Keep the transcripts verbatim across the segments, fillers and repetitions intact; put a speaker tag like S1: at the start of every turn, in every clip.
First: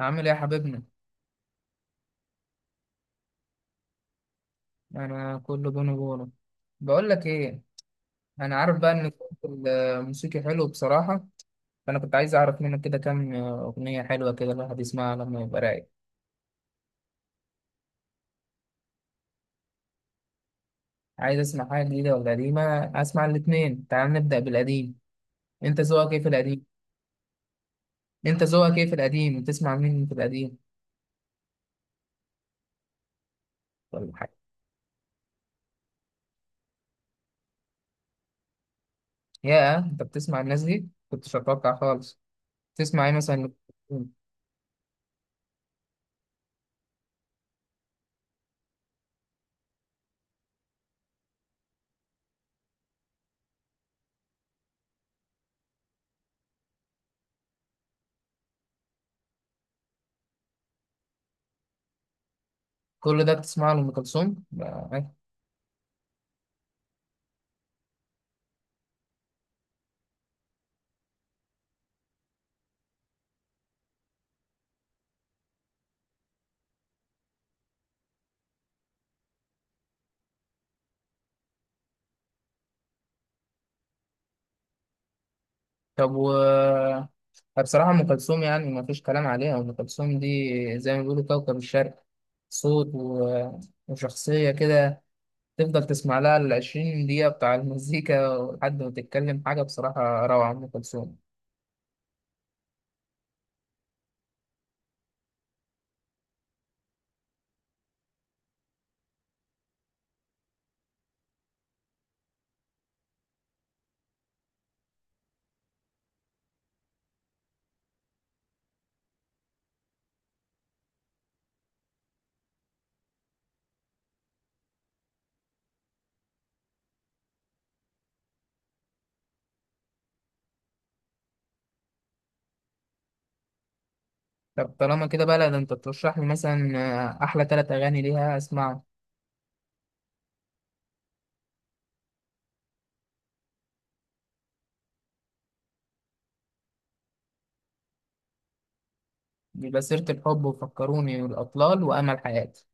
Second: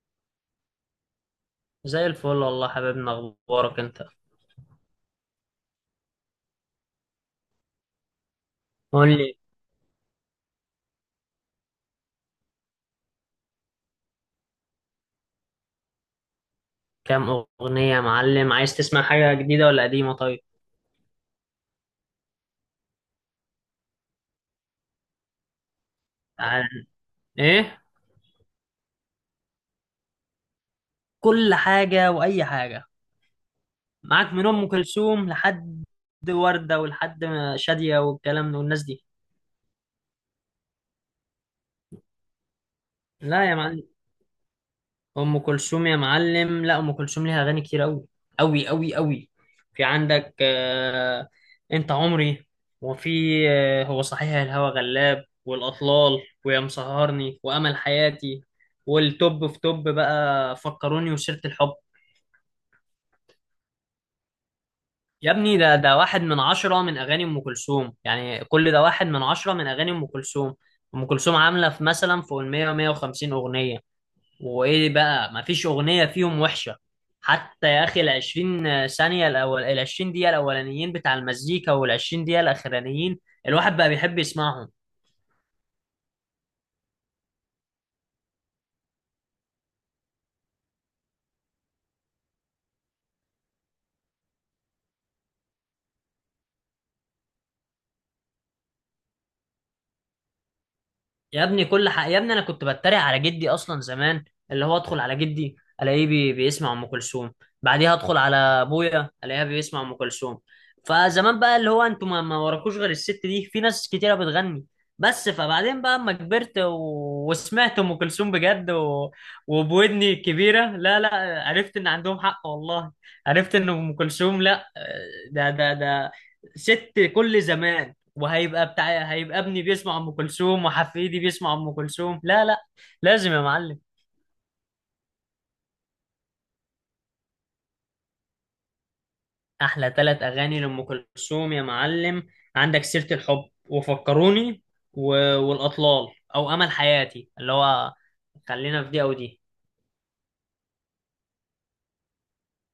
S1: عامل ايه يا حبيبنا؟
S2: زي الفل والله. حبيبنا اخبارك انت؟
S1: انا كله بونو بونو. بقول لك ايه، انا عارف بقى ان
S2: قول
S1: ذوقك
S2: لي.
S1: الموسيقي حلو بصراحه، فانا كنت عايز اعرف منك كده كام اغنيه حلوه كده الواحد يسمعها لما يبقى رايق.
S2: كام اغنيه يا معلم؟ عايز تسمع حاجه جديده ولا قديمه؟ طيب
S1: عايز اسمع حاجه جديده ولا قديمه؟ اسمع الاتنين. تعال نبدا بالقديم. انت ذوقك ايه في القديم
S2: تعال. ايه؟
S1: انت ذوقك ايه في القديم، بتسمع مين في القديم؟
S2: كل حاجه واي حاجه.
S1: ولا حاجه.
S2: معاك من ام كلثوم لحد ورده ولحد شاديه والكلام ده والناس دي.
S1: يا انت بتسمع الناس دي، كنتش اتوقع خالص. تسمع ايه
S2: لا
S1: مثلا؟
S2: يا معلم، ام كلثوم يا معلم. لا، ام كلثوم ليها اغاني كتير قوي قوي قوي قوي. في عندك آه انت عمري، وفي آه هو صحيح الهوى غلاب، والاطلال، ويا مسهرني، وامل حياتي، والتوب في توب بقى فكروني وسيرة الحب.
S1: كل ده بتسمعه لأم كلثوم؟
S2: يا ابني ده ده واحد من عشرة من اغاني ام كلثوم، يعني كل ده واحد من عشرة من اغاني ام كلثوم. ام كلثوم عاملة في مثلا فوق ال مية مية وخمسين اغنية، وايه بقى، مفيش اغنيه فيهم وحشه. حتى يا اخي العشرين ثانيه الاول، العشرين دقيقه الاولانيين بتاع المزيكا والعشرين دقيقه الاخرانيين، الواحد بقى بيحب يسمعهم.
S1: طب. و بصراحة أم كلثوم يعني ما فيش كلام عليها. أم كلثوم دي زي ما بيقولوا كوكب الشرق. صوت و... وشخصية كده. تفضل تسمع لها العشرين دقيقة بتاع المزيكا لحد ما تتكلم حاجة. بصراحة روعة أم كلثوم.
S2: يا ابني كل حق، يا ابني انا كنت بتريق على جدي اصلا زمان، اللي هو ادخل على جدي الاقيه بي... بيسمع ام كلثوم، بعديها ادخل على ابويا الاقيها بيسمع ام كلثوم. فزمان بقى اللي هو انتوا ما, ما وراكوش غير الست دي، في ناس كتيره بتغني بس. فبعدين بقى اما كبرت و... وسمعت ام كلثوم بجد، و... وبودني الكبيره، لا لا عرفت ان عندهم حق والله. عرفت ان ام كلثوم لا، ده ده ده ست كل زمان. وهيبقى بتاع، هيبقى ابني بيسمع ام كلثوم وحفيدي بيسمع ام كلثوم. لا لا، لازم يا معلم.
S1: طب طالما كده بقى، لا ده أنت ترشح لي مثلا أحلى تلات أغاني ليها أسمعهم.
S2: احلى ثلاث اغاني لام كلثوم يا معلم، عندك سيرة الحب وفكروني و... والاطلال، او امل حياتي اللي هو، خلينا في دي او دي.
S1: يبقى سيرة الحب وفكروني والأطلال وأمل حياتي.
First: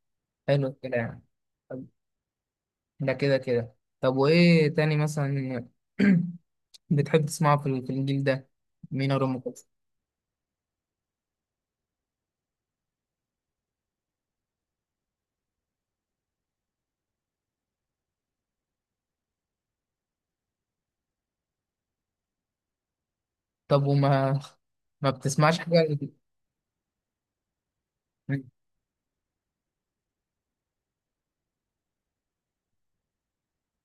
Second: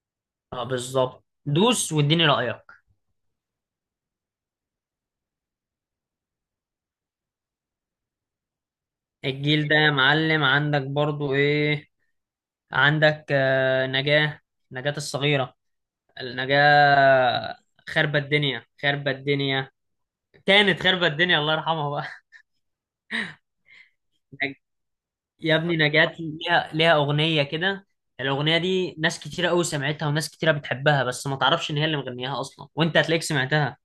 S2: اه
S1: حلو الكلام.
S2: بالظبط،
S1: طب،
S2: دوس واديني رايك.
S1: ده كده كده. طب وإيه تاني مثلا؟ بتحب تسمعه في ال- في الجيل ده؟ مين أو أم
S2: الجيل
S1: كلثوم؟
S2: ده يا معلم، عندك برضو ايه، عندك آه، نجاة، نجاة الصغيرة، النجاة. خربت الدنيا، خربت الدنيا، كانت خربت الدنيا الله يرحمها.
S1: طب. وما
S2: نج-
S1: ما
S2: يا
S1: بتسمعش
S2: ابني
S1: حاجة؟
S2: نجاة ليها ليها أغنية كده، الأغنية دي ناس كتيرة أوي سمعتها وناس كتيرة بتحبها بس ما تعرفش إن هي اللي مغنياها أصلا، وأنت هتلاقيك سمعتها.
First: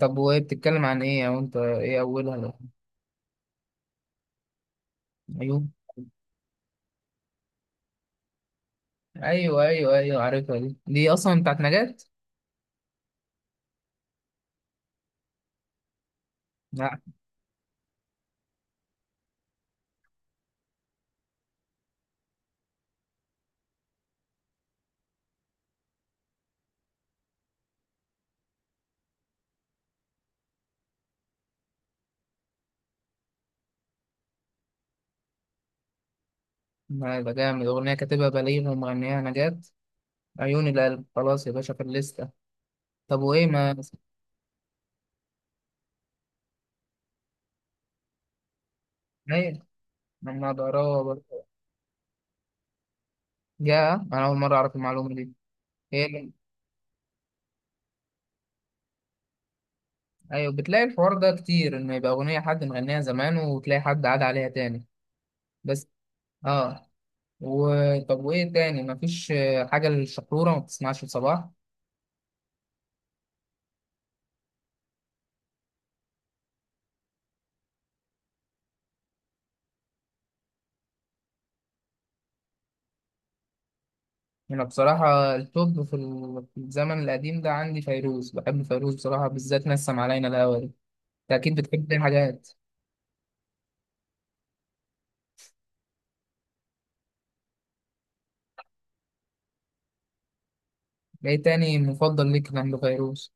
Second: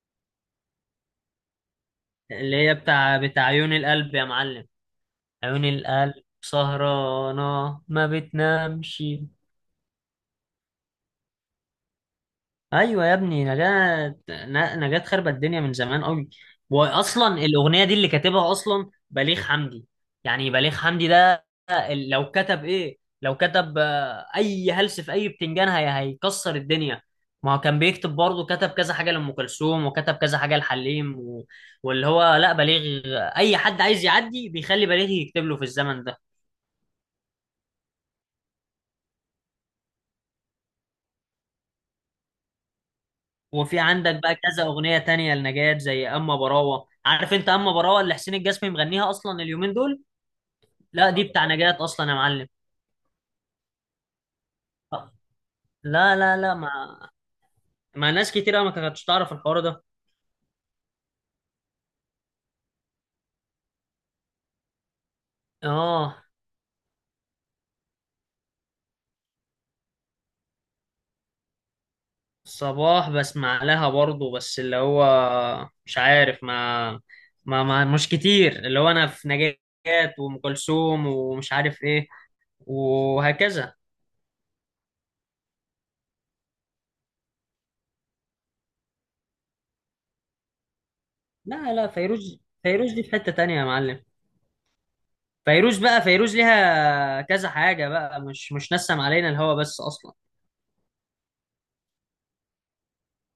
S1: طب وهي بتتكلم عن إيه أو أنت إيه أولها
S2: اللي
S1: لو-
S2: هي بتاع بتاع عيون القلب يا معلم، عيون
S1: أيوه.
S2: القلب سهرانة ما بتنامش.
S1: أيوه أيوه أيوه، عارفها. دي دي أصلا بتاعت نجاة.
S2: ايوه يا ابني نجاة، ن- نجاة خربت الدنيا من زمان قوي.
S1: لا
S2: واصلا الاغنيه دي اللي كاتبها اصلا بليغ حمدي. يعني بليغ حمدي ده لو كتب ايه، لو كتب آه، اي هلس في اي بتنجان، هي هيكسر الدنيا. ما هو كان بيكتب برضه، كتب كذا حاجه لام كلثوم وكتب كذا حاجه لحليم، و... واللي هو لا بليغ، اي حد عايز يعدي بيخلي بليغ يكتب له في الزمن ده.
S1: لا، ده جامد. أغنية كاتبها بليغ ومغنيها نجاة. عيون القلب خلاص يا باشا في الليستة. طب وإيه ما
S2: وفي عندك بقى كذا اغنيه تانية لنجاة، زي اما براوه، عارف انت اما براوه اللي حسين الجسمي مغنيها اصلا
S1: أيوه.
S2: اليومين دول؟
S1: ما ضراها
S2: لا دي بتاع
S1: برضه.
S2: نجاة اصلا يا معلم.
S1: يا أنا أول مرة أعرف المعلومة دي. هي
S2: لا
S1: اللي-
S2: لا لا، ما ما ناس كتير أوي ما كانتش تعرف الحوار ده.
S1: أيوه. بتلاقي الحوار ده كتير، إن يبقى أغنية حد مغنيها زمان وتلاقي حد عاد عليها تاني. بس.
S2: اه.
S1: اه. و... طب وايه تاني؟ مفيش آه، حاجة للشحرورة؟ ما بتسمعش لصباح؟
S2: صباح بسمع لها برضه، بس اللي هو مش عارف، ما ما, ما مش كتير. اللي هو انا في نجاة وام كلثوم ومش عارف ايه، وهكذا.
S1: انا بصراحة التوب في ال- في الزمن القديم ده عندي فيروز. بحب فيروز بصراحة، بالذات نسم علينا الهوا دي. انت اكيد
S2: لا لا،
S1: بتحب دي
S2: فيروز،
S1: حاجات.
S2: فيروز دي في حتة تانية يا معلم. فيروز بقى فيروز ليها كذا حاجة بقى، مش مش نسم علينا الهوا بس أصلا.
S1: ايه تاني مفضل ليك عند فيروز؟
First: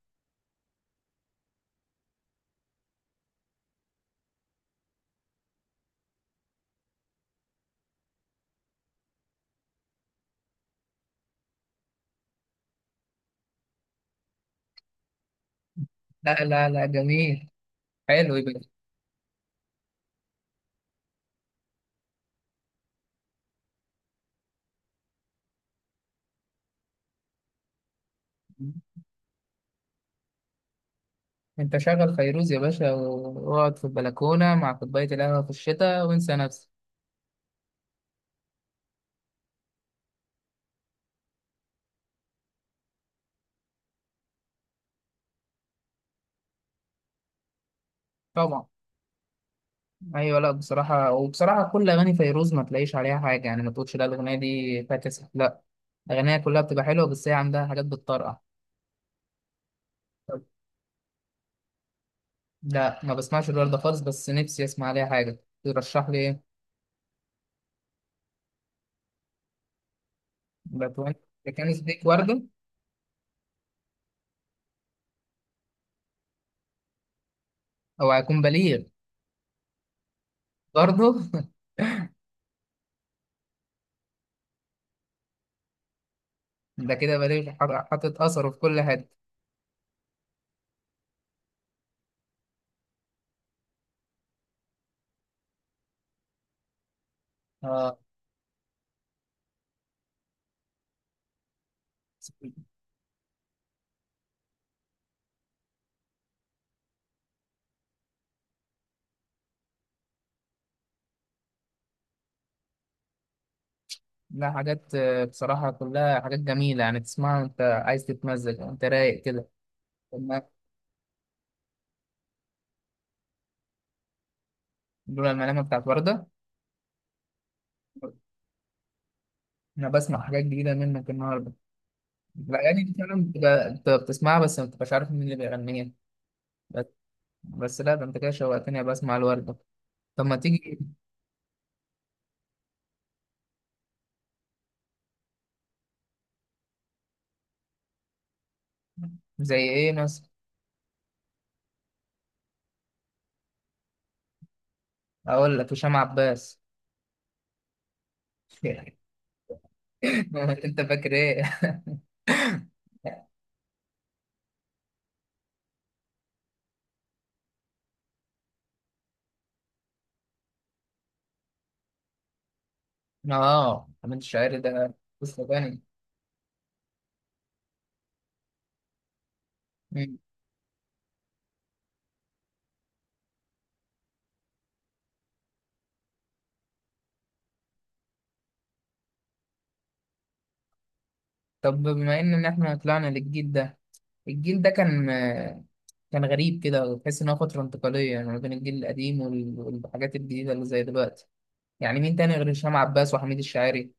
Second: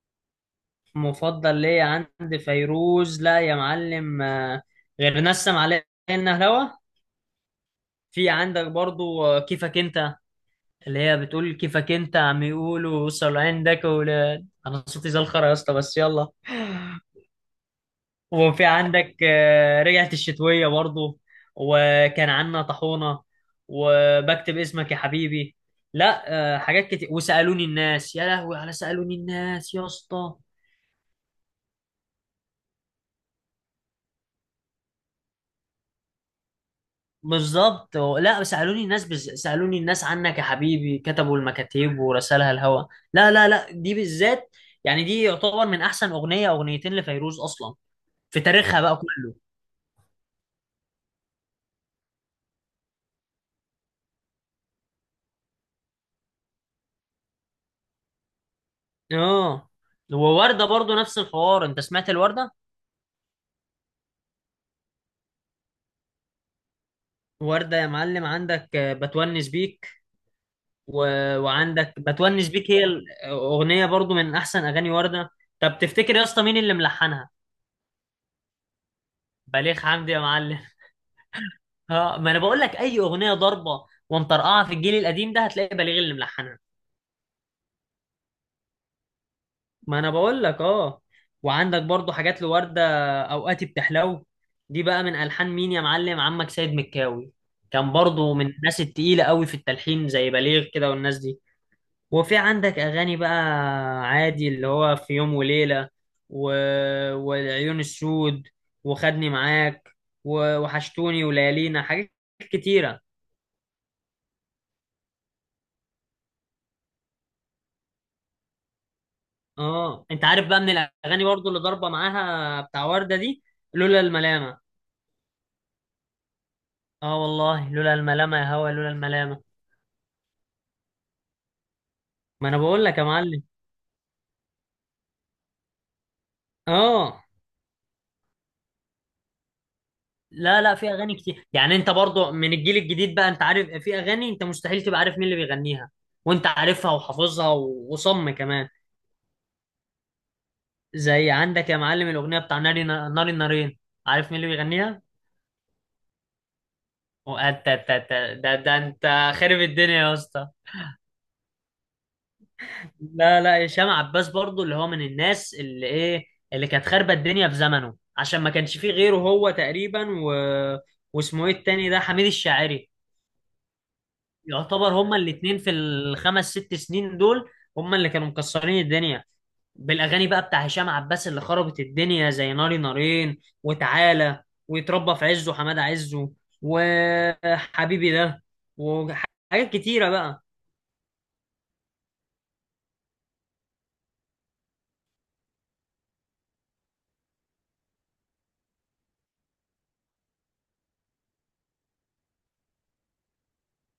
S2: مفضل ليا عند فيروز؟ لا يا معلم، آه، غير نسم علينا الهوا، في عندك برضو آه، كيفك أنت، اللي هي بتقول كيفك أنت عم يقولوا وصل عندك ولاد. أنا صوتي زي الخرا يا اسطى بس يلا.
S1: لا لا لا، جميل. حلو يبقى.
S2: وفي عندك آه، رجعت الشتوية برضو، وكان عنا طحونة، وبكتب اسمك يا حبيبي. لا، آه، حاجات كتير. وسألوني الناس يا لهوي، على سألوني الناس يا اسطى.
S1: انت شغل فيروز يا باشا واقعد في البلكونة مع كوباية القهوة في الشتاء وانسى نفسك.
S2: بالظبط. لا سألوني الناس بز... سألوني الناس عنك يا حبيبي كتبوا المكاتيب ورسالها الهوا. لا لا لا، دي بالذات يعني دي يعتبر من أحسن أغنية، أغنيتين لفيروز أصلا في
S1: طبعا.
S2: تاريخها بقى كله.
S1: ايوه. لا بصراحه، وبصراحه كل اغاني فيروز ما تلاقيش عليها حاجه، يعني ما تقولش لا الاغنيه دي فاكس، لا. اغانيها كلها بتبقى حلوه، بس هي عندها حاجات بتطرقع.
S2: اه. ووردة برضو نفس الحوار، انت سمعت الوردة؟
S1: لا، ما بسمعش الورده خالص، بس نفسي اسمع عليها حاجه. ترشح لي ايه؟
S2: وردة يا معلم عندك آه، بتونس بيك، و...
S1: بتوين؟ ده كان
S2: وعندك
S1: سبيك ورده.
S2: بتونس بيك هي الأغنية برضو من أحسن أغاني وردة. طب تفتكر يا اسطى مين اللي ملحنها؟
S1: او هيكون بليغ؟
S2: بليغ حمدي يا معلم
S1: برضه.
S2: اه ما أنا بقول لك، أي أغنية ضربة ومطرقعة في الجيل القديم ده هتلاقي بليغ اللي ملحنها.
S1: ده كده بليغ حر- حاطط اثره في كل حته.
S2: ما أنا بقول لك اه. وعندك برضو حاجات لوردة، أوقاتي بتحلو، دي بقى من ألحان مين يا معلم؟ عمك سيد مكاوي، كان
S1: اه.
S2: برضو من الناس التقيلة قوي في التلحين زي بليغ كده والناس دي. وفي عندك أغاني بقى عادي، اللي هو في يوم وليلة، و... والعيون السود، وخدني معاك، و... وحشتوني وليالينا، حاجات كتيرة.
S1: لا حاجات، آه، بصراحه كلها حاجات جميله يعني، تسمعها وانت عايز تتمزج وانت رايق كده.
S2: اه انت عارف
S1: لما-
S2: بقى من الأغاني برضو اللي ضاربة معاها بتاع وردة دي، لولا الملامة.
S1: لولا الملامه بتاعت ورده.
S2: اه والله لولا الملامة يا هوا، لولا الملامة.
S1: انا بسمع حاجات جديده منك النهارده.
S2: ما انا
S1: الاغاني
S2: بقول
S1: دي
S2: لك يا
S1: فعلا
S2: معلم.
S1: بتبقى انت بتسمعها بس ما بتبقاش عارف مين اللي بيغنيها. بس,
S2: اه.
S1: بس لا ده انت كده شوقتني أبقى اسمع الورده. طب ما
S2: لا لا،
S1: تيجي.
S2: في أغاني كتير يعني. انت برضو من الجيل الجديد بقى، انت عارف، في أغاني انت مستحيل تبقى عارف مين اللي بيغنيها، وانت عارفها وحافظها و- وصم كمان.
S1: زي ايه مثلا؟
S2: زي عندك يا معلم الأغنية بتاع ناري، ناري نارين، عارف مين اللي بيغنيها؟
S1: اقول لك هشام عباس.
S2: وأنت- أنت- أنت- ده ده أنت خارب الدنيا يا اسطى.
S1: انت فاكر ايه؟
S2: لا لا، هشام عباس برضو اللي هو من الناس اللي إيه، اللي كانت خاربة الدنيا في زمنه عشان ما كانش فيه غيره هو تقريبا، و... واسمه إيه التاني ده، حميد الشاعري.
S1: اه حميد الشاعري
S2: يعتبر
S1: ده
S2: هما
S1: قصه
S2: الاتنين في
S1: تانية.
S2: الخمس ست سنين دول، هما اللي كانوا مكسرين الدنيا
S1: مم.
S2: بالاغاني بقى. بتاع هشام عباس اللي خربت الدنيا زي ناري نارين، وتعالى، ويتربى في عزه حماد عزه، وحبيبي ده، وحاجات كتيره بقى.
S1: طب بما ان إن احنا طلعنا للجيل ده. الجيل ده كان كان غريب كده، وتحس ان هو فتره انتقاليه، يعني ما بين الجيل القديم وال- والحاجات الجديده اللي زي دلوقتي. يعني مين تاني غير هشام عباس وحميد الشاعري؟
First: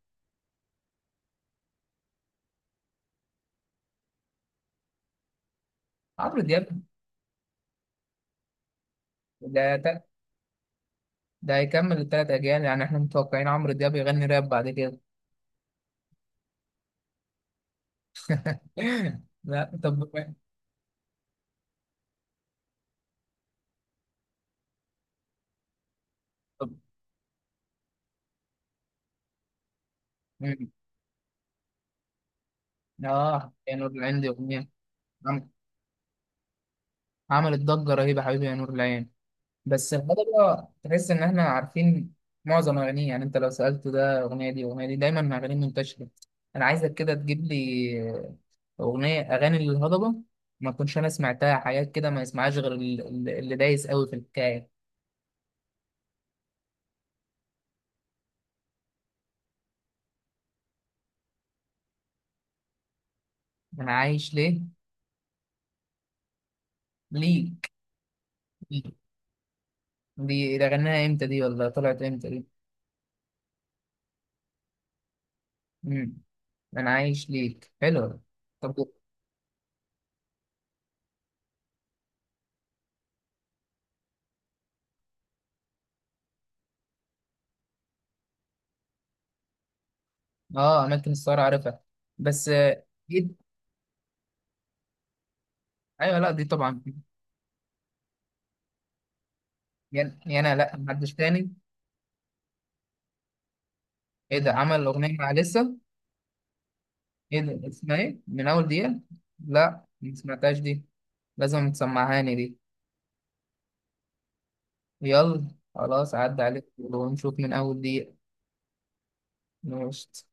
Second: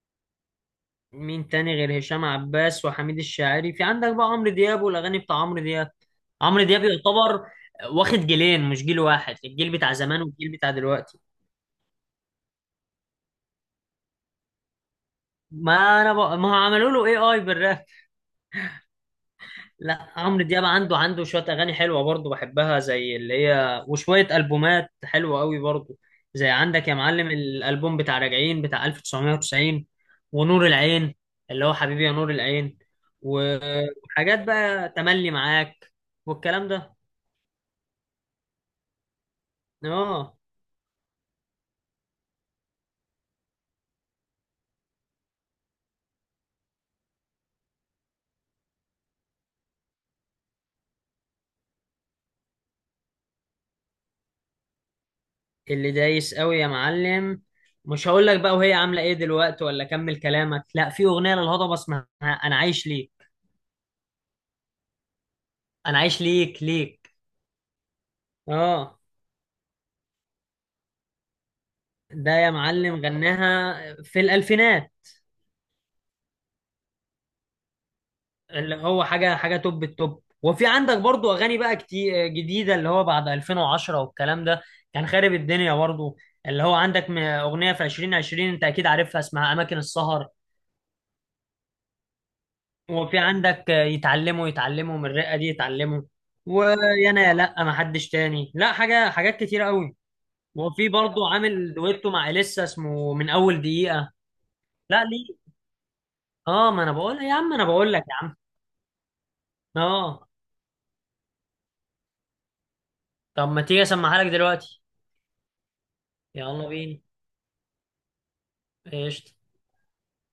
S2: مين تاني غير هشام عباس وحميد الشاعري؟ في عندك بقى عمرو دياب والاغاني بتاع عمرو دياب.
S1: عمرو
S2: عمرو
S1: دياب.
S2: دياب يعتبر واخد جيلين مش جيل واحد، الجيل
S1: ده ده,
S2: بتاع زمان والجيل بتاع دلوقتي.
S1: ده هيكمل التلات أجيال. يعني إحنا متوقعين عمرو دياب يغني راب بعد كده.
S2: ما انا بقى ما عملوا له اي اي.
S1: لا طب.
S2: لا عمرو دياب عنده، عنده شوية أغاني حلوة برضه بحبها زي اللي هي، وشوية ألبومات حلوة قوي برضه. زي
S1: طب.
S2: عندك يا معلم الألبوم بتاع راجعين بتاع ألف وتسعمية وتسعين، ونور
S1: مم.
S2: العين، اللي هو حبيبي يا نور العين،
S1: آه يا نور العين دي
S2: وحاجات
S1: أغنية.
S2: بقى تملي
S1: عم-
S2: معاك والكلام ده.
S1: عملت ضجة رهيبة حبيبي يا نور العين. بس
S2: اه.
S1: الهضبة تحس إن إحنا عارفين معظم أغانيه. يعني أنت لو سألته ده أغنية دي أغنية دي، دايما أغانيه منتشرة. أنا عايزك كده تجيب لي أغنية، أغاني للهضبة ما كنتش أنا سمعتها. حاجات كده ما يسمعهاش غير ال- ال- اللي دايس قوي في الحكاية.
S2: اللي دايس قوي يا معلم، مش هقول لك بقى وهي عاملة ايه دلوقتي، ولا كمل كلامك. لا في أغنية للهضبة اسمها أنا عايش ليك.
S1: انا عايش ليه
S2: أنا عايش ليك، ليك.
S1: ليك ليك.
S2: اه.
S1: دي ده غناها امتى دي ولا طلعت امتى
S2: ده
S1: دي؟
S2: يا معلم غناها في الألفينات.
S1: امم انا عايش ليك حلو. طب.
S2: اللي هو حاجة حاجة توب التوب. وفي عندك برضو أغاني بقى كتير جديدة، اللي هو بعد ألفين وعشرة والكلام ده كان خارب الدنيا برضو. اللي هو عندك م- أغنية في ألفين وعشرين أنت أكيد عارفها اسمها أماكن السهر.
S1: اه اماكن السهر عارفها، بس آه،
S2: وفي
S1: دي.
S2: عندك يتعلموا، يتعلموا من الرقة دي يتعلموا،
S1: ايوه. لا دي طبعا.
S2: ويانا يا لأ ما حدش تاني، لا حاجة حاجات كتير قوي.
S1: يعني يعني انا لا
S2: وفي
S1: محدش
S2: برضو
S1: تاني.
S2: عامل دويتو مع إليسا اسمه من أول دقيقة.
S1: ايه ده عمل
S2: لا
S1: اغنيه
S2: ليه.
S1: مع لسه؟
S2: اه ما انا بقول يا
S1: ايه
S2: عم، انا
S1: ده
S2: بقول
S1: اسمها
S2: لك يا
S1: ايه
S2: عم.
S1: من اول دقيقه؟ لا ما
S2: اه.
S1: سمعتهاش دي. لازم تسمعهاني دي.
S2: طب ما تيجي اسمعها لك دلوقتي.
S1: يلا. خلاص عدى عليك
S2: يلا بينا،
S1: ونشوف من اول دقيقه.
S2: قشطة.
S1: ماشي.